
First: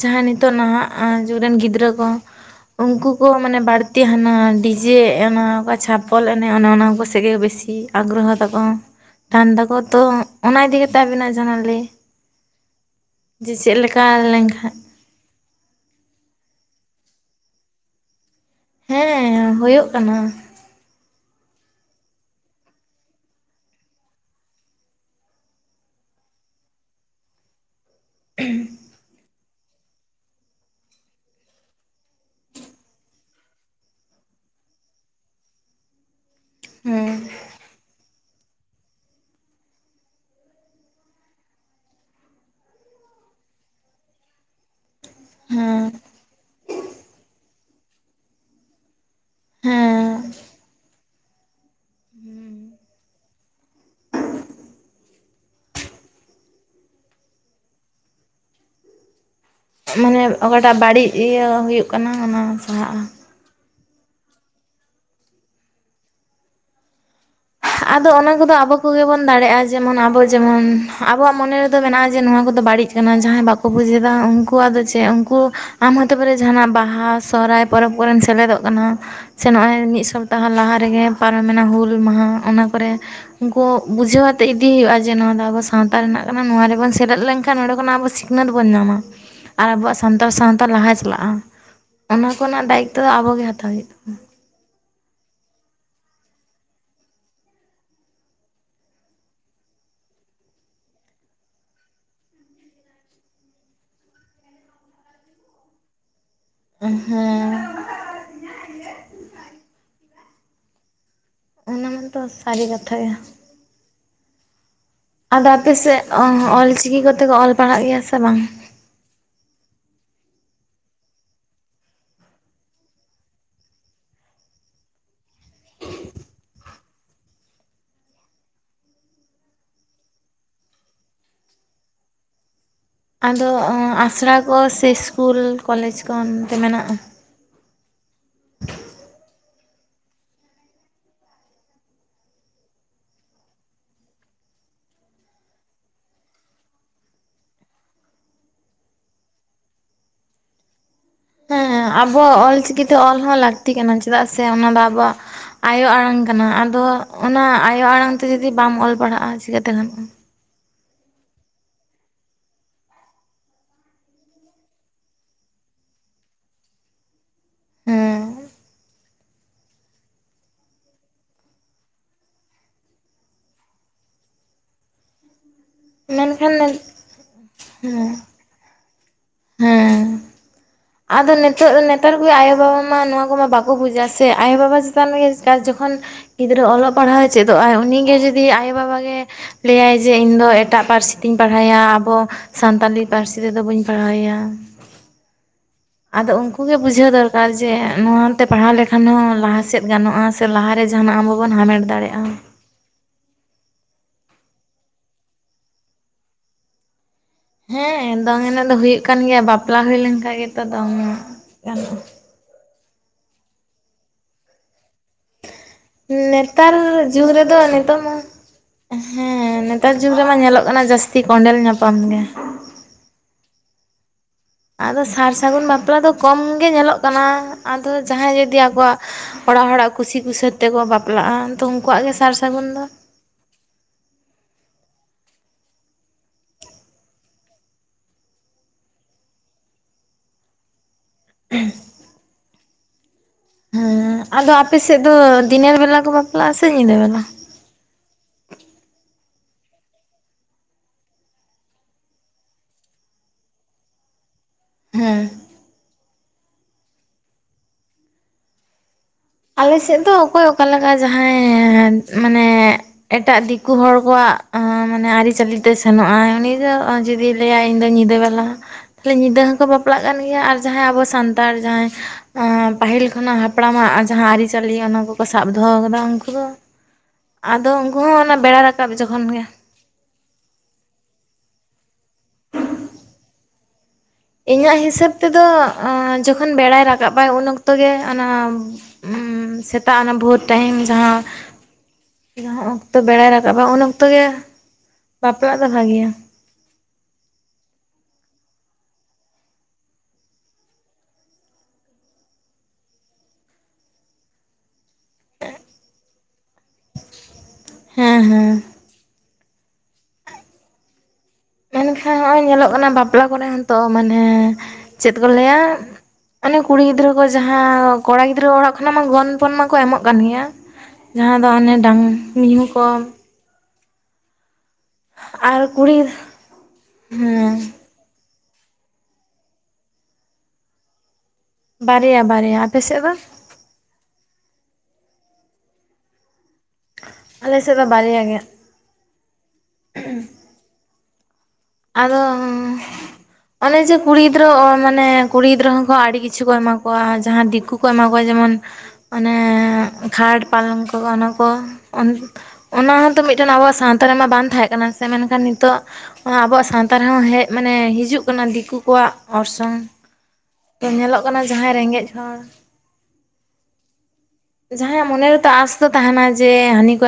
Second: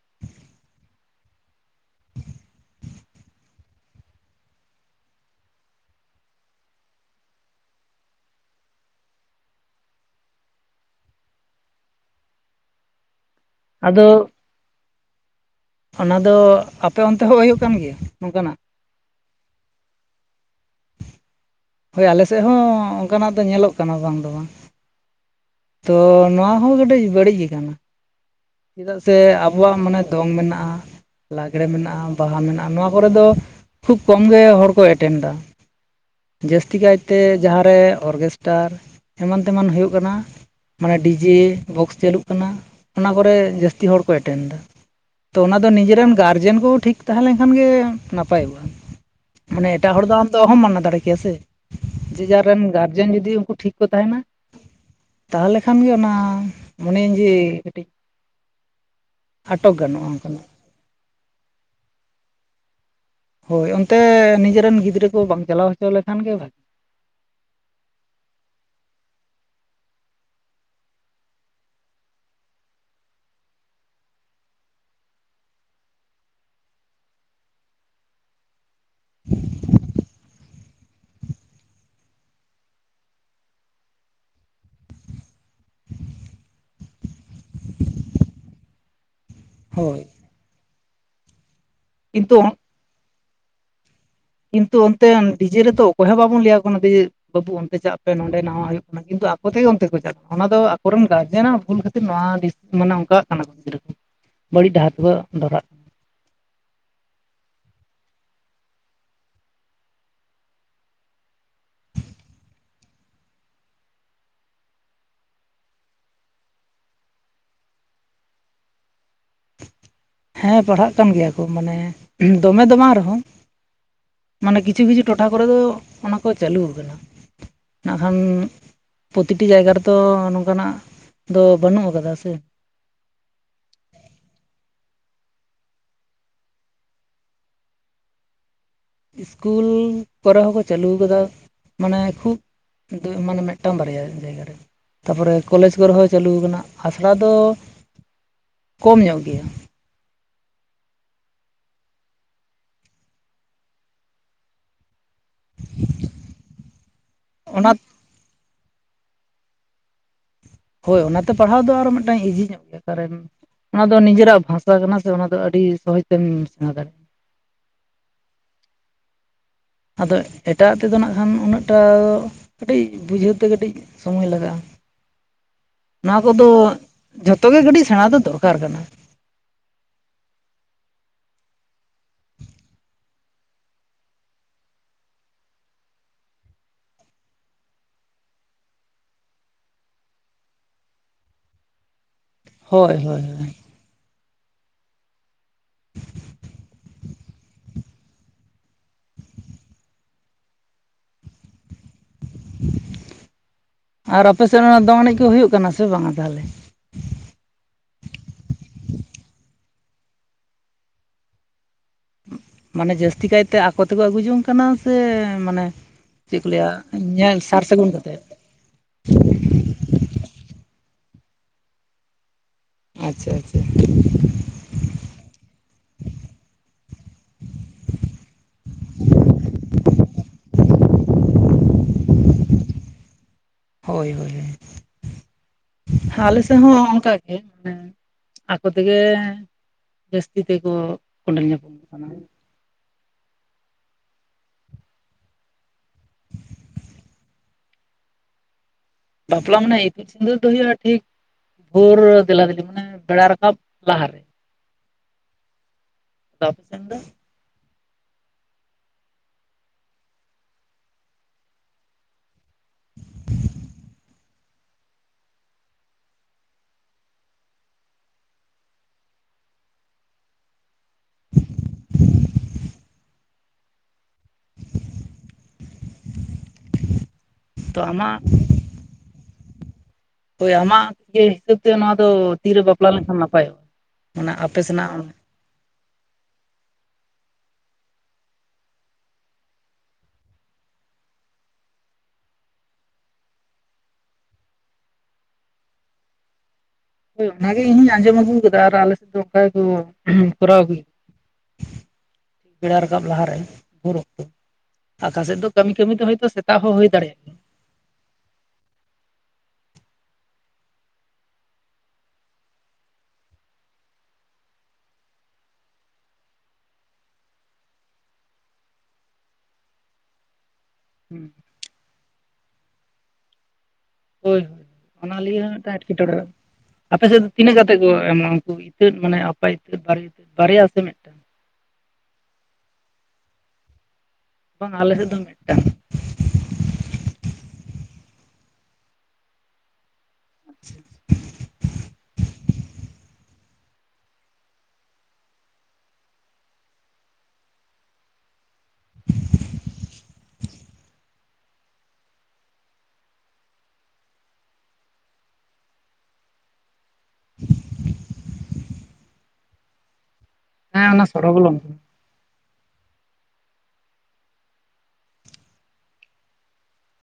ᱡᱟᱦᱟᱸᱭ ᱱᱤᱛᱚᱜ ᱱᱟᱦᱟᱜ ᱡᱩᱜᱽ ᱨᱮᱱ ᱜᱤᱫᱽᱨᱟᱹ ᱠᱚ ᱩᱱᱠᱩ ᱠᱚ ᱢᱟᱱᱮ ᱵᱟᱹᱲᱛᱤ ᱦᱟᱱᱟ ᱰᱤᱡᱮ ᱮᱱᱮᱡ ᱚᱠᱟ ᱪᱷᱟᱯᱚᱞ ᱮᱱᱮᱡ ᱚᱱᱮ ᱚᱱᱟ ᱠᱚ ᱥᱮᱫ ᱜᱮ ᱵᱮᱥᱤ ᱟᱜᱽᱨᱚᱦᱚ ᱛᱟᱠᱚ ᱛᱟᱦᱮᱱ ᱛᱟᱠᱚᱣᱟ ᱛᱚ ᱚᱱᱟ ᱤᱫᱤ ᱠᱟᱛᱮ ᱟᱵᱤᱱᱟᱜ ᱡᱟᱦᱱᱟᱜ ᱞᱮᱭ ᱡᱮ ᱪᱮᱫ ᱞᱮᱠᱟ ᱟᱫᱚ ᱞᱮᱱ ᱚᱱᱟ ᱫᱚ ᱟᱯᱮ ᱚᱱᱛᱮ ᱦᱚᱸ ᱦᱩᱭᱩᱜ ᱠᱟᱱ ᱜᱮᱭᱟ ᱱᱚᱝᱠᱟᱱᱟᱜ ᱦᱮᱸ ᱦᱩᱭᱩᱜ ᱠᱟᱱᱟ ᱦᱳᱭ ᱟᱞᱮᱥᱮᱫ ᱦᱚᱸ ᱚᱱᱠᱟᱱᱟᱜ ᱫᱚ ᱧᱮᱞᱚᱜ ᱠᱟᱱᱟ ᱵᱟᱝ ᱫᱚ ᱵᱟᱝ ᱛᱚ ᱱᱚᱣᱟ ᱦᱚᱸ ᱠᱟᱹᱴᱤᱡ ᱵᱟᱹᱲᱤᱡ ᱜᱮ ᱠᱟᱱᱟ ᱪᱮᱫᱟᱜ ᱥᱮ ᱟᱵᱚᱣᱟᱜ ᱢᱟᱱᱮ ᱫᱚᱝ ᱢᱮᱱᱟᱜ-ᱟ ᱞᱟᱜᱽᱲᱮ ᱢᱮᱱᱟᱜ-ᱟ ᱵᱟᱦᱟ ᱢᱮᱱᱟᱜ-ᱟ ᱱᱚᱣᱟ ᱠᱚᱨᱮ ᱫᱚ ᱠᱷᱩᱵ ᱠᱚᱢᱜᱮ ᱦᱚᱲᱠᱚ ᱮᱴᱮᱱᱫᱟ ᱡᱟᱹᱥᱛᱤ ᱦᱮᱸ ᱠᱟᱭᱛᱮ ᱡᱟᱦᱟᱸ ᱨᱮ ᱚᱨᱜᱮᱥᱴᱟᱨ ᱮᱢᱟᱱ ᱛᱮᱢᱟᱱ ᱦᱩᱭᱩᱜ ᱠᱟᱱᱟ ᱢᱟᱱᱮ ᱰᱤᱡᱮ ᱵᱚᱠᱥ ᱪᱟᱹᱞᱩᱜ ᱠᱟᱱᱟ ᱚᱱᱟ ᱠᱚᱨᱮ ᱡᱟᱹᱥᱛᱤ ᱦᱚᱲ ᱠᱚ ᱮᱴᱮᱱ ᱮᱫᱟ ᱛᱚ ᱚᱱᱟ ᱫᱚ ᱦᱮᱸ ᱱᱤᱡᱮ ᱨᱮᱱ ᱜᱟᱨᱡᱮᱱ ᱠᱚ ᱴᱷᱤᱠ ᱛᱟᱦᱮ ᱞᱮᱱᱠᱷᱟᱱ ᱜᱮ ᱱᱟᱯᱟᱭᱚᱜ-ᱟ᱾ ᱢᱟᱱᱮ ᱮᱴᱟᱜ ᱦᱮᱸ ᱦᱚᱲ ᱫᱚ ᱟᱢ ᱫᱚ ᱚᱦᱚᱢ ᱢᱟᱱᱟ ᱫᱟᱲᱮ ᱠᱮᱭᱟ ᱥᱮ ᱡᱮᱡᱟᱨ ᱨᱮᱱ ᱜᱟᱨᱡᱮᱱ ᱡᱚᱫᱤ ᱩᱱᱠᱩ ᱴᱷᱤᱠ ᱠᱚ ᱛᱟᱦᱮᱱᱟ ᱛᱟᱦᱚᱞᱮ ᱠᱷᱟᱱ ᱜᱮ ᱚᱱᱟ ᱢᱚᱱᱮᱭᱟᱹᱧ ᱡᱮ ᱠᱟᱹᱴᱤᱡ ᱟᱴᱚᱠ ᱜᱟᱱᱚᱜᱼᱟ ᱢᱟᱱᱮ ᱚᱱᱠᱟᱱᱟᱜ ᱚᱠᱟᱴᱟᱜ ᱵᱟᱹᱲᱤᱡ ᱤᱭᱟᱹ ᱦᱩᱭᱩᱜ ᱠᱟᱱᱟ ᱚᱱᱟ ᱥᱟᱦᱟᱜ-ᱟ ᱦᱳᱭ ᱚᱱᱛᱮ ᱱᱤᱡᱮ ᱨᱮᱱ ᱜᱤᱫᱽᱨᱟᱹ ᱠᱚ ᱵᱟᱝ ᱪᱟᱞᱟᱣ ᱦᱚᱪᱚ ᱞᱮᱠᱷᱟᱱ ᱜᱮ ᱵᱷᱟᱜᱤ ᱟᱫᱚ ᱚᱱᱟ ᱠᱚᱫᱚ ᱟᱵᱚ ᱠᱚᱜᱮ ᱵᱚᱱ ᱫᱟᱲᱮᱭᱟᱜ-ᱟ ᱡᱮᱢᱚᱱ ᱟᱵᱚ ᱡᱮᱢᱚᱱ ᱟᱵᱚᱣᱟᱜ ᱢᱚᱱᱮ ᱨᱮᱫᱚ ᱢᱮᱱᱟᱜ-ᱟ ᱡᱮ ᱱᱚᱣᱟ ᱠᱚᱫᱚ ᱵᱟᱹᱲᱤᱡ ᱮᱱᱟᱝ ᱡᱟᱦᱟᱸᱭ ᱵᱟᱠᱚ ᱵᱩᱡ ᱮᱫᱟ ᱩᱱᱠᱩᱣᱟᱜ ᱫᱚ ᱪᱮᱫ ᱩᱱᱠᱩ ᱟᱢ ᱦᱚᱛᱚ ᱵᱟᱨᱮ ᱡᱟᱦᱟᱱᱟᱜ ᱵᱟᱦᱟ ᱥᱚᱦᱦᱟᱭ ᱯᱚᱨᱮ ᱯᱚᱨᱮᱢ ᱥᱮᱞᱮᱫᱚᱜ ᱠᱟᱱᱟ ᱥᱮ ᱱᱚᱜ-ᱚᱭ ᱢᱤᱫ ᱥᱚᱵᱛᱟᱦᱚ ᱞᱟᱦᱟ ᱨᱮᱜᱮ ᱯᱟᱨᱚᱢᱮᱱᱟ ᱦᱩᱞ ᱢᱟᱦᱟ ᱚᱱᱟ ᱠᱚᱨᱮ ᱩᱱᱠᱩ ᱵᱩᱡᱷᱟᱹᱣ ᱟᱛᱮ ᱤᱫᱤ ᱦᱩᱭᱩᱜ-ᱟ ᱡᱮ ᱱᱚᱣᱟ ᱫᱚ ᱟᱵᱚ ᱥᱟᱶᱛᱟ ᱨᱮᱱᱟᱜ ᱠᱟᱱᱟ ᱱᱚᱣᱟ ᱨᱮᱵᱚᱱ ᱥᱮᱞᱮᱫ ᱞᱮᱱᱠᱷᱟᱱ ᱱᱚᱸᱰᱮ ᱠᱷᱚᱱᱟᱜ ᱟᱵᱚ ᱥᱮ ᱟᱱᱟ ᱫᱚᱵᱚᱱ ᱧᱟᱢᱟ [INAUDIBLE] ᱟ ᱟᱵᱚᱣᱟᱜ ᱥᱟᱱᱛᱟᱲ ᱥᱟᱶᱛᱟ ᱞᱟᱦᱟ ᱪᱟᱞᱟᱜ-ᱟ ᱚᱱᱟ ᱠᱤᱱᱛᱩ ᱠᱚᱱᱟᱜ ᱫᱟᱭᱤᱛᱛᱚ ᱫᱚ ᱟᱵᱚᱜ ᱜᱮ ᱦᱟᱛᱟᱣ ᱦᱩᱭᱩᱜ ᱛᱟᱵᱚᱱᱟ ᱠᱤᱱᱛᱩ ᱚᱱᱛᱮ ᱰᱤᱡᱮ ᱨᱮᱛᱚ ᱚᱠᱚᱭ ᱦᱚᱸ ᱵᱟᱵᱚᱱ ᱞᱟᱹᱭᱟ ᱠᱟᱱᱟ ᱡᱮ ᱵᱟᱹᱵᱩ ᱚᱱᱛᱮ ᱪᱟᱜ ᱯᱮ ᱱᱚᱰᱮ ᱱᱟᱣᱟ ᱦᱩᱭᱩᱜ ᱠᱟᱱᱟ ᱠᱤᱱᱛᱩ ᱟᱠᱚ ᱛᱮᱜᱮ ᱚᱱᱛᱮ ᱠᱚ ᱪᱟᱜ ᱚᱱᱟ ᱫᱚ ᱟᱠᱚᱨᱮᱱ ᱜᱟᱨᱡᱮᱱᱟᱜ ᱵᱷᱩᱞ ᱠᱷᱟᱹᱛᱤᱨ ᱱᱚᱣᱟ [UNINTELLIGIBLE] ᱢᱟᱱᱮ ᱚᱱᱠᱟᱜ ᱠᱟᱱᱟ ᱜᱤᱫᱽᱨᱟᱹ ᱠᱚ ᱵᱟᱹᱲᱤᱡ ᱰᱟᱦᱟᱨ ᱛᱮᱠᱚ ᱰᱟᱦᱟᱨᱟᱜ ᱦᱮᱸ ᱚᱱᱟ ᱢᱟᱛᱚ ᱥᱟᱹᱨᱤ ᱠᱟᱛᱷᱟ ᱜᱮ ᱟᱫᱚ ᱟᱯᱮ ᱥᱮᱫ ᱚᱞ ᱪᱤᱠᱤ ᱠᱚᱛᱮ ᱠᱚ ᱚᱞ ᱯᱟᱲᱦᱟᱜ ᱜᱮᱭᱟ ᱥᱮ ᱵᱟᱝ ᱦᱮᱸ ᱯᱟᱲᱦᱟᱜ ᱠᱟᱱ ᱜᱮᱭᱟ ᱠᱚ ᱢᱟᱱᱮ ᱫᱚᱢᱮ ᱫᱚ ᱵᱟᱝ ᱨᱮᱦᱚᱸ ᱢᱟᱱᱮ ᱠᱤᱪᱷᱩ ᱠᱤᱪᱷᱩ ᱴᱚᱴᱷᱟ ᱠᱚᱨᱮ ᱫᱚ ᱚᱱᱟ ᱠᱚ ᱪᱟᱹᱞᱩ ᱠᱟᱱᱟ ᱱᱟᱠᱷᱟᱱ ᱯᱨᱚᱛᱤᱴᱤ ᱡᱟᱭᱜᱟ ᱨᱮᱫᱚ ᱱᱚᱝᱠᱟᱱᱟᱜ ᱫᱚ ᱵᱟᱹᱱᱩᱜ ᱟᱠᱟᱫᱟ ᱥᱮ ᱟᱫᱚ ᱟᱥᱲᱟ ᱠᱚ ᱥᱮ ᱤᱥᱠᱤᱞ ᱠᱚᱞᱮᱡᱽ ᱠᱚ ᱚᱱᱛᱮ ᱢᱮᱱᱟᱜ-ᱟ ᱤᱥᱠᱩᱞ ᱠᱚᱨᱮ ᱦᱚᱸᱠᱚ ᱪᱟᱹᱞᱩ ᱠᱟᱫᱟ ᱢᱟᱱᱮ ᱠᱷᱩᱵ ᱢᱟᱱᱮ ᱢᱤᱫᱴᱟᱝ ᱵᱟᱨᱭᱟ ᱡᱟᱭᱜᱟ ᱨᱮ ᱛᱟᱯᱚᱨᱮ ᱠᱚᱞᱮᱡᱽ ᱠᱚᱨᱮ ᱦᱚᱸ ᱪᱟᱹᱞᱩ ᱟᱠᱟᱱᱟ ᱟᱥᱲᱟ ᱫᱚ ᱠᱚᱢ ᱧᱚᱜ ᱜᱮᱭᱟ᱾ ᱦᱮᱸ ᱟᱵᱚᱣᱟᱜ ᱚᱞᱪᱤᱠᱤ ᱛᱮ ᱚᱞ ᱦᱚᱸ ᱞᱟᱹᱠᱛᱤ ᱠᱟᱱᱟ ᱪᱮᱫᱟᱜ ᱥᱮ ᱚᱱᱟ ᱫᱚ ᱟᱵᱚᱣᱟᱜ ᱟᱭᱳ ᱟᱲᱟᱝ ᱠᱟᱱᱟ, ᱟᱫᱚ ᱚᱱᱟ ᱟᱭᱳ ᱟᱲᱟᱝ ᱛᱮ ᱡᱩᱫᱤ ᱵᱟᱢ ᱚᱞ ᱯᱟᱲᱦᱟᱜᱼᱟ ᱪᱤᱠᱟᱹᱛᱮ ᱜᱟᱱᱚᱜᱼᱟ᱾ ᱦᱳᱭ ᱚᱱᱟᱛᱮ ᱯᱟᱲᱦᱟᱣ ᱫᱚ ᱟᱨ ᱢᱤᱫᱴᱟᱝ ᱤᱡᱤ ᱧᱚᱜ ᱜᱮᱭᱟ ᱠᱟᱨᱚᱱ ᱚᱱᱟ ᱫᱚ ᱱᱤᱡᱮᱨᱟᱜ ᱵᱷᱟᱥᱟ ᱠᱟᱱᱟ ᱥᱮ ᱚᱱᱟ ᱫᱚ ᱟᱹᱰᱤ ᱥᱚᱦᱚᱡᱽ ᱛᱮᱢ ᱥᱮᱬᱟ ᱫᱟᱲᱮᱭᱟᱜᱼᱟ᱾ ᱦᱮᱸ ᱟᱫᱚ ᱮᱴᱟᱜ ᱟᱜ ᱛᱮᱫᱚ ᱱᱟᱜ ᱠᱷᱟᱱ ᱩᱱᱟᱹᱜ ᱴᱟ ᱠᱟᱹᱴᱤᱡ ᱵᱩᱡᱷᱟᱹᱣ ᱛᱮ ᱠᱟᱹᱴᱤᱡ ᱥᱚᱢᱚᱭ ᱞᱟᱜᱟᱜᱼᱟ ᱱᱚᱣᱟ ᱠᱚᱫᱚ ᱢᱮᱱᱠᱷᱟᱱ ᱦᱮᱸ ᱡᱷᱚᱛᱚ ᱜᱮ ᱠᱟᱹᱴᱤᱡ ᱥᱮᱬᱟ ᱫᱚ ᱫᱚᱨᱠᱟᱨ ᱠᱟᱱᱟ᱾ ᱦᱮᱸ ᱟᱫᱚ ᱱᱤᱛᱚᱜ ᱱᱮᱛᱟᱨ ᱠᱚ ᱟᱭᱳᱵᱟᱵᱟ ᱢᱟ ᱱᱚᱣᱟ ᱠᱚᱢᱟ ᱵᱟᱠᱚ ᱵᱩᱡᱟ ᱥᱮ ᱟᱭᱳᱼᱵᱟᱵᱟ ᱪᱮᱛᱟᱱ ᱜᱮ ᱡᱚᱠᱷᱚᱱ ᱜᱤᱫᱽᱨᱟᱹ ᱚᱞᱚᱜ ᱯᱟᱲᱦᱟᱣᱮ ᱪᱮᱫᱚᱜᱼ ᱟᱭ ᱩᱱᱤᱜ ᱜᱮ ᱡᱩᱫᱤ ᱟᱭᱳ ᱵᱟᱵᱟ ᱜᱮ ᱞᱟᱹᱭᱟᱭ ᱡᱮ ᱤᱧᱫᱚ ᱮᱴᱟᱜ ᱯᱟᱹᱨᱥᱤ ᱛᱤᱧ ᱯᱟᱲᱦᱟᱣ ᱮᱭᱟ ᱟᱵᱚ ᱦᱳᱭ ᱥᱟᱱᱛᱟᱞᱤ ᱦᱳᱭ ᱯᱟᱹᱨᱥᱤ ᱦᱳᱭ ᱛᱮᱫᱚ ᱵᱟᱹᱧ ᱯᱟᱲᱦᱟᱣ ᱮᱭᱟ ᱟᱫᱚ ᱩᱱᱠᱩ ᱜᱮ ᱵᱩᱡᱷᱟᱹᱣ ᱫᱚᱨᱠᱟᱨ ᱡᱮ ᱱᱚᱣᱟᱛᱮ ᱯᱟᱲᱦᱟᱣ ᱞᱮᱠᱷᱟᱱ ᱦᱚᱸ ᱞᱟᱦᱟ ᱥᱮᱫ ᱜᱟᱱᱚᱜᱼᱟ ᱥᱮ ᱞᱟᱦᱟᱨᱮ ᱡᱟᱦᱟᱱᱟᱜ ᱟᱵᱚᱵᱚᱱ ᱦᱟᱢᱮᱴ ᱫᱟᱲᱮᱭᱟᱜᱼᱟ ᱟᱨ ᱟᱯᱮ ᱥᱮᱫ ᱨᱮᱱᱟᱜ ᱫᱚᱝ ᱮᱱᱮᱡ ᱠᱚ ᱦᱩᱭᱩᱜ ᱠᱟᱱᱟ ᱥᱮ ᱵᱟᱝᱟ ᱛᱟᱦᱞᱮ ᱦᱮᱸ ᱫᱚᱝ ᱮᱱᱮᱡ ᱫᱚ ᱦᱩᱭᱩᱜ ᱠᱟᱱ ᱜᱮᱭᱟ ᱵᱟᱯᱞᱟ ᱦᱩᱭ ᱞᱮᱱᱠᱷᱟᱱ ᱜᱮᱛᱚ ᱫᱚᱝ ᱜᱟᱱᱚᱜᱼᱟ ᱢᱟᱱᱮ ᱡᱟᱹᱥᱛᱤ ᱠᱟᱭᱛᱮ ᱟᱠᱚ ᱛᱮᱠᱚ ᱟᱹᱜᱩ ᱡᱚᱝ ᱠᱟᱱᱟ ᱥᱮ ᱢᱟᱱᱮ ᱪᱮᱫ ᱠᱚ ᱱᱮᱛᱟᱨ ᱞᱟᱹᱭᱟ ᱡᱩᱜᱽ ᱧᱮᱞ ᱨᱮᱫᱚ ᱥᱟᱨ ᱥᱟᱹᱜᱩᱱ ᱱᱤᱛᱚᱜ ᱢᱟ ᱠᱟᱛᱮᱫ? ᱦᱮᱸ ᱱᱮᱛᱟᱨ ᱡᱩᱜᱽ ᱨᱮᱢᱟ ᱧᱮᱞᱚᱜ ᱠᱟᱱᱟ ᱡᱟᱹᱥᱛᱤ ᱠᱚᱸᱰᱮᱞ ᱧᱟᱯᱟᱢ ᱜᱮ ᱟᱪᱪᱷᱟ ᱟᱪᱪᱷᱟ ᱟᱫᱚ ᱥᱟᱨ ᱥᱟᱹᱜᱩᱱ ᱵᱟᱯᱞᱟ ᱫᱚ ᱠᱚᱢ ᱜᱮ ᱧᱮᱞᱚᱜ ᱠᱟᱱᱟ ᱟᱫᱚ ᱡᱟᱦᱟᱸᱭ ᱡᱩᱫᱤ ᱟᱠᱚᱣᱟᱜ ᱚᱲᱟᱜ ᱦᱚᱲᱟᱜ ᱠᱩᱥᱤ ᱠᱩᱥᱟᱹᱛ ᱛᱮᱠᱚ ᱵᱟᱯᱞᱟᱜᱼᱟ ᱛᱚ ᱩᱱᱠᱩᱣᱟᱜ ᱜᱮ ᱥᱟᱨ ᱥᱟᱹᱜᱩᱱ ᱫᱚ ᱦᱳᱭ ᱦᱳᱭ ᱦᱳᱭ ᱟᱞᱮ ᱥᱮᱫ ᱦᱚᱸ ᱚᱱᱠᱟᱜᱮ ᱢᱟᱱᱮ ᱟᱠᱚ ᱛᱮᱜᱮ ᱡᱟᱹᱥᱛᱤ ᱛᱮᱠᱚ ᱠᱚᱸᱰᱮᱞ ᱧᱟᱯᱟᱢᱚᱜ ᱠᱟᱱᱟ ᱦᱮᱸ ᱟᱫᱚ ᱟᱯᱮᱥᱮᱫ ᱫᱚ ᱫᱤᱱᱮᱨ ᱵᱮᱞᱟ ᱠᱚ ᱵᱟᱯᱞᱟᱜᱼᱟ ᱥᱮ ᱧᱤᱫᱟᱹ ᱵᱮᱞᱟ ᱵᱟᱯᱞᱟ ᱢᱟᱱᱮ ᱤᱛᱩᱫ ᱥᱤᱸᱫᱩᱨ ᱫᱚ ᱦᱩᱭᱩᱜᱼᱟ ᱴᱷᱤᱠ ᱵᱷᱳᱨ ᱫᱮᱞᱟ ᱫᱮᱞᱤ ᱢᱟᱱᱮ ᱵᱮᱲᱟ ᱨᱟᱠᱟᱵ ᱞᱟᱦᱟᱨᱮ ᱦᱮᱸ ᱟᱫᱚ ᱟᱯᱮ ᱥᱮᱱ ᱫᱚ ᱟᱞᱮᱥᱮᱫ ᱫᱚ ᱚᱠᱚᱭ ᱚᱠᱟ ᱞᱮᱠᱟ ᱡᱟᱦᱟᱸᱭ ᱢᱟᱱᱮ ᱮᱴᱟᱜ ᱫᱤᱠᱩ ᱦᱚᱲ ᱠᱚᱣᱟᱜ ᱢᱟᱱᱮ ᱟᱹᱨᱤᱪᱟᱞᱤ ᱛᱮ ᱥᱮᱱᱚᱜᱼᱟᱭ ᱩᱱᱤ ᱫᱚ ᱡᱩᱫᱤ ᱞᱟᱹᱭᱟ ᱤᱧ ᱫᱚ ᱧᱤᱫᱟᱹ ᱵᱮᱞᱟ ᱛᱟᱦᱞᱮ ᱧᱤᱫᱟᱹ ᱦᱚᱸᱠᱚ ᱵᱟᱯᱞᱟᱜ ᱠᱟᱱ ᱜᱮᱭᱟ ᱟᱨ ᱡᱟᱦᱟᱸᱭ ᱟᱵᱚ ᱥᱟᱱᱛᱟᱲ ᱡᱟᱦᱟᱸᱭ ᱯᱟᱹᱦᱤᱞ ᱠᱷᱚᱱᱟᱜ ᱦᱟᱯᱲᱟᱢ ᱟᱜ ᱡᱟᱦᱟᱸ ᱟᱹᱨᱤ ᱪᱟᱹᱞᱤ ᱚᱱᱟ ᱠᱚᱠᱚ ᱥᱟᱵ ᱫᱚᱦᱚ ᱠᱟᱫᱟ ᱩᱱᱠᱩ ᱫᱚ ᱟᱫᱚ ᱛᱚ ᱩᱱᱠᱩ ᱦᱚᱸ ᱟᱢᱟᱜ ᱚᱱᱟ ᱵᱮᱲᱟ ᱨᱟᱠᱟᱵ ᱨᱟᱠᱟᱵ ᱡᱚᱠᱷᱚᱱ ᱜᱮ ᱦᱳᱭ ᱟᱢᱟᱜ ᱤᱭᱟᱹ ᱦᱤᱥᱟᱹᱵ ᱛᱮ ᱱᱚᱣᱟ ᱫᱚ ᱛᱤᱨᱮ ᱵᱟᱯᱞᱟ ᱞᱮᱱᱠᱷᱟᱱ ᱱᱟᱯᱟᱭᱚᱜᱼᱟ ᱢᱟᱱᱮ ᱟᱯᱮ ᱤᱧᱟᱹᱜ ᱥᱮᱱᱟᱜ ᱦᱤᱥᱟᱹᱵ ᱛᱮᱫᱚ ᱡᱚᱠᱷᱚᱱ ᱵᱮᱲᱟᱭ ᱨᱟᱠᱟᱵᱟ ᱩᱱ ᱚᱠᱛᱚ ᱜᱮ ᱚᱱᱟ ᱥᱮᱛᱟᱜ ᱚᱱᱟ ᱵᱷᱳᱨ ᱴᱟᱭᱤᱢ ᱡᱟᱦᱟᱸ ᱡᱟᱦᱟᱸ ᱚᱠᱛᱚ ᱵᱮᱲᱟᱭ ᱨᱟᱠᱟᱵᱟ ᱩᱱ ᱚᱠᱛᱚ ᱜᱮ ᱵᱟᱯᱞᱟᱜ ᱫᱚ ᱵᱷᱟᱜᱮᱭᱟ ᱦᱳᱭ ᱚᱱᱟᱜᱮ ᱤᱧᱦᱩᱧ ᱟᱸᱡᱚᱢ ᱟᱹᱜᱩ ᱠᱟᱫᱟ ᱟᱨ ᱟᱞᱮᱥᱮᱫ ᱫᱚ ᱚᱱᱠᱟ ᱜᱮᱠᱚ ᱠᱚᱨᱟᱣ ᱟᱹᱜᱩᱭ ᱵᱮᱲᱟ ᱨᱟᱠᱟᱵ ᱞᱟᱦᱟᱨᱮ ᱵᱷᱳᱨ ᱚᱠᱛᱚ ᱟᱠᱟᱥᱮᱫ ᱫᱚ ᱠᱟᱹᱢᱤ ᱠᱟᱹᱢᱤ ᱫᱚ ᱦᱭᱛᱳ ᱥᱮᱛᱟᱜ ᱦᱚᱸ ᱦᱩᱭ ᱫᱟᱲᱮᱭᱟᱜ-ᱟ᱾ ᱦᱮᱸ ᱦᱮᱸ ᱢᱮᱱᱠᱷᱟᱱ ᱦᱚᱸᱜᱼᱚᱭ ᱧᱮᱞᱚᱜ ᱠᱟᱱᱟ ᱵᱟᱯᱞᱟ ᱠᱚᱨᱮ ᱦᱚᱸᱛᱚ ᱢᱟᱱᱮ ᱪᱮᱫ ᱠᱚ ᱞᱟᱹᱭᱟ ᱚᱱᱮ ᱠᱩᱲᱤ ᱜᱤᱫᱽᱨᱟᱹ ᱠᱚ ᱡᱟᱦᱟᱸ ᱠᱚᱲᱟ ᱜᱤᱫᱽᱨᱟᱹ ᱚᱲᱟᱜ ᱠᱷᱚᱱᱟᱜ ᱢᱟ ᱜᱚᱱᱯᱚᱱ ᱢᱟᱠᱚ ᱮᱢᱚᱜ ᱠᱟᱱ ᱜᱮᱭᱟ ᱦᱩᱸ ᱡᱟᱦᱟᱸ ᱫᱚ ᱚᱱᱮ ᱰᱟᱝᱨᱤ ᱢᱤᱦᱩ ᱠᱚ ᱦᱳᱭ ᱦᱳᱭ ᱚᱱᱟ ᱞᱤᱭᱮ ᱦᱚᱸ ᱟᱨ ᱢᱤᱫᱴᱟᱝ ᱠᱩᱲᱤ ᱮᱴᱠᱮᱴᱚᱬᱮ ᱟᱯᱮ ᱥᱮᱫ ᱫᱚ ᱦᱮᱸ ᱛᱤᱱᱟᱹᱜ ᱠᱟᱛᱮ ᱮᱢ ᱩᱱᱠᱩ ᱤᱛᱟᱹᱫ ᱢᱟᱱᱮ ᱟᱯᱟ ᱤᱛᱟᱹᱫ ᱵᱟᱨᱮ ᱤᱛᱟᱹᱫ ᱵᱟᱨᱭᱟ ᱥᱮ ᱢᱤᱫᱴᱟᱝ ᱵᱟᱨᱭᱟ ᱵᱟᱨᱭᱟ ᱟᱯᱮ ᱥᱮᱫ ᱫᱚ ᱵᱟᱝ ᱟᱞᱮᱥᱮᱫ ᱫᱚ ᱢᱤᱫᱴᱟᱝ᱾ ᱟᱞᱮᱥᱮᱫ ᱫᱚ ᱵᱟᱨᱭᱟ ᱜᱮ᱾ [INAUDIBLE] ᱟᱫᱚᱻ ᱚᱱᱮ ᱡᱮ ᱠᱩᱲᱤ ᱜᱤᱫᱽᱨᱟᱹ ᱢᱟᱱᱮ ᱠᱩᱲᱤ ᱜᱤᱫᱽᱨᱟᱹ ᱦᱚᱸ ᱟᱹᱰᱤ ᱠᱤᱪᱷᱩ ᱠᱚ ᱮᱢᱟ ᱠᱚᱣᱟ ᱡᱟᱦᱟᱸ ᱫᱤᱠᱩ ᱠᱚ ᱮᱢᱟ ᱠᱚᱣᱟ ᱡᱮᱢᱚᱱ ᱚᱱᱮ ᱠᱷᱟᱴ ᱯᱟᱞᱚᱝᱠᱚ ᱚᱱᱟ ᱠᱚ, ᱚᱱᱟ ᱦᱚᱸᱛᱚ ᱢᱤᱫᱴᱮᱱ ᱟᱵᱚᱣᱟᱜ ᱥᱟᱶᱛᱟ ᱨᱮᱢᱟ ᱵᱟᱝ ᱛᱟᱦᱮᱸ ᱠᱟᱱᱟ ᱥᱮ ᱢᱮᱱᱠᱷᱟᱱ ᱱᱤᱛᱚᱜ ᱟᱵᱚᱣᱟᱜ ᱥᱟᱶᱛᱟ ᱨᱮᱦᱚᱸ ᱦᱮᱡ ᱢᱟᱱᱮ ᱦᱤᱡᱩᱜ ᱠᱟᱱᱟ ᱫᱤᱠᱩ ᱠᱚᱣᱟᱜ ᱚᱨᱥᱚᱝ᱾ ᱦᱮᱸ ᱚᱱᱟ ᱧᱮᱞᱚᱜ ᱥᱚᱲᱚ ᱠᱟᱱᱟ ᱜᱚᱞᱚᱝ ᱡᱟᱦᱟᱸᱭ ᱨᱮᱸᱜᱮᱡ ᱦᱚᱲ᱾ ᱡᱟᱦᱟᱸᱭᱟᱜ ᱢᱚᱱᱮ ᱨᱮᱛᱚ ᱟᱸᱥ ᱛᱚ ᱛᱟᱦᱮᱱᱟ ᱡᱮ ᱦᱟᱹᱱᱤ ᱠᱚ,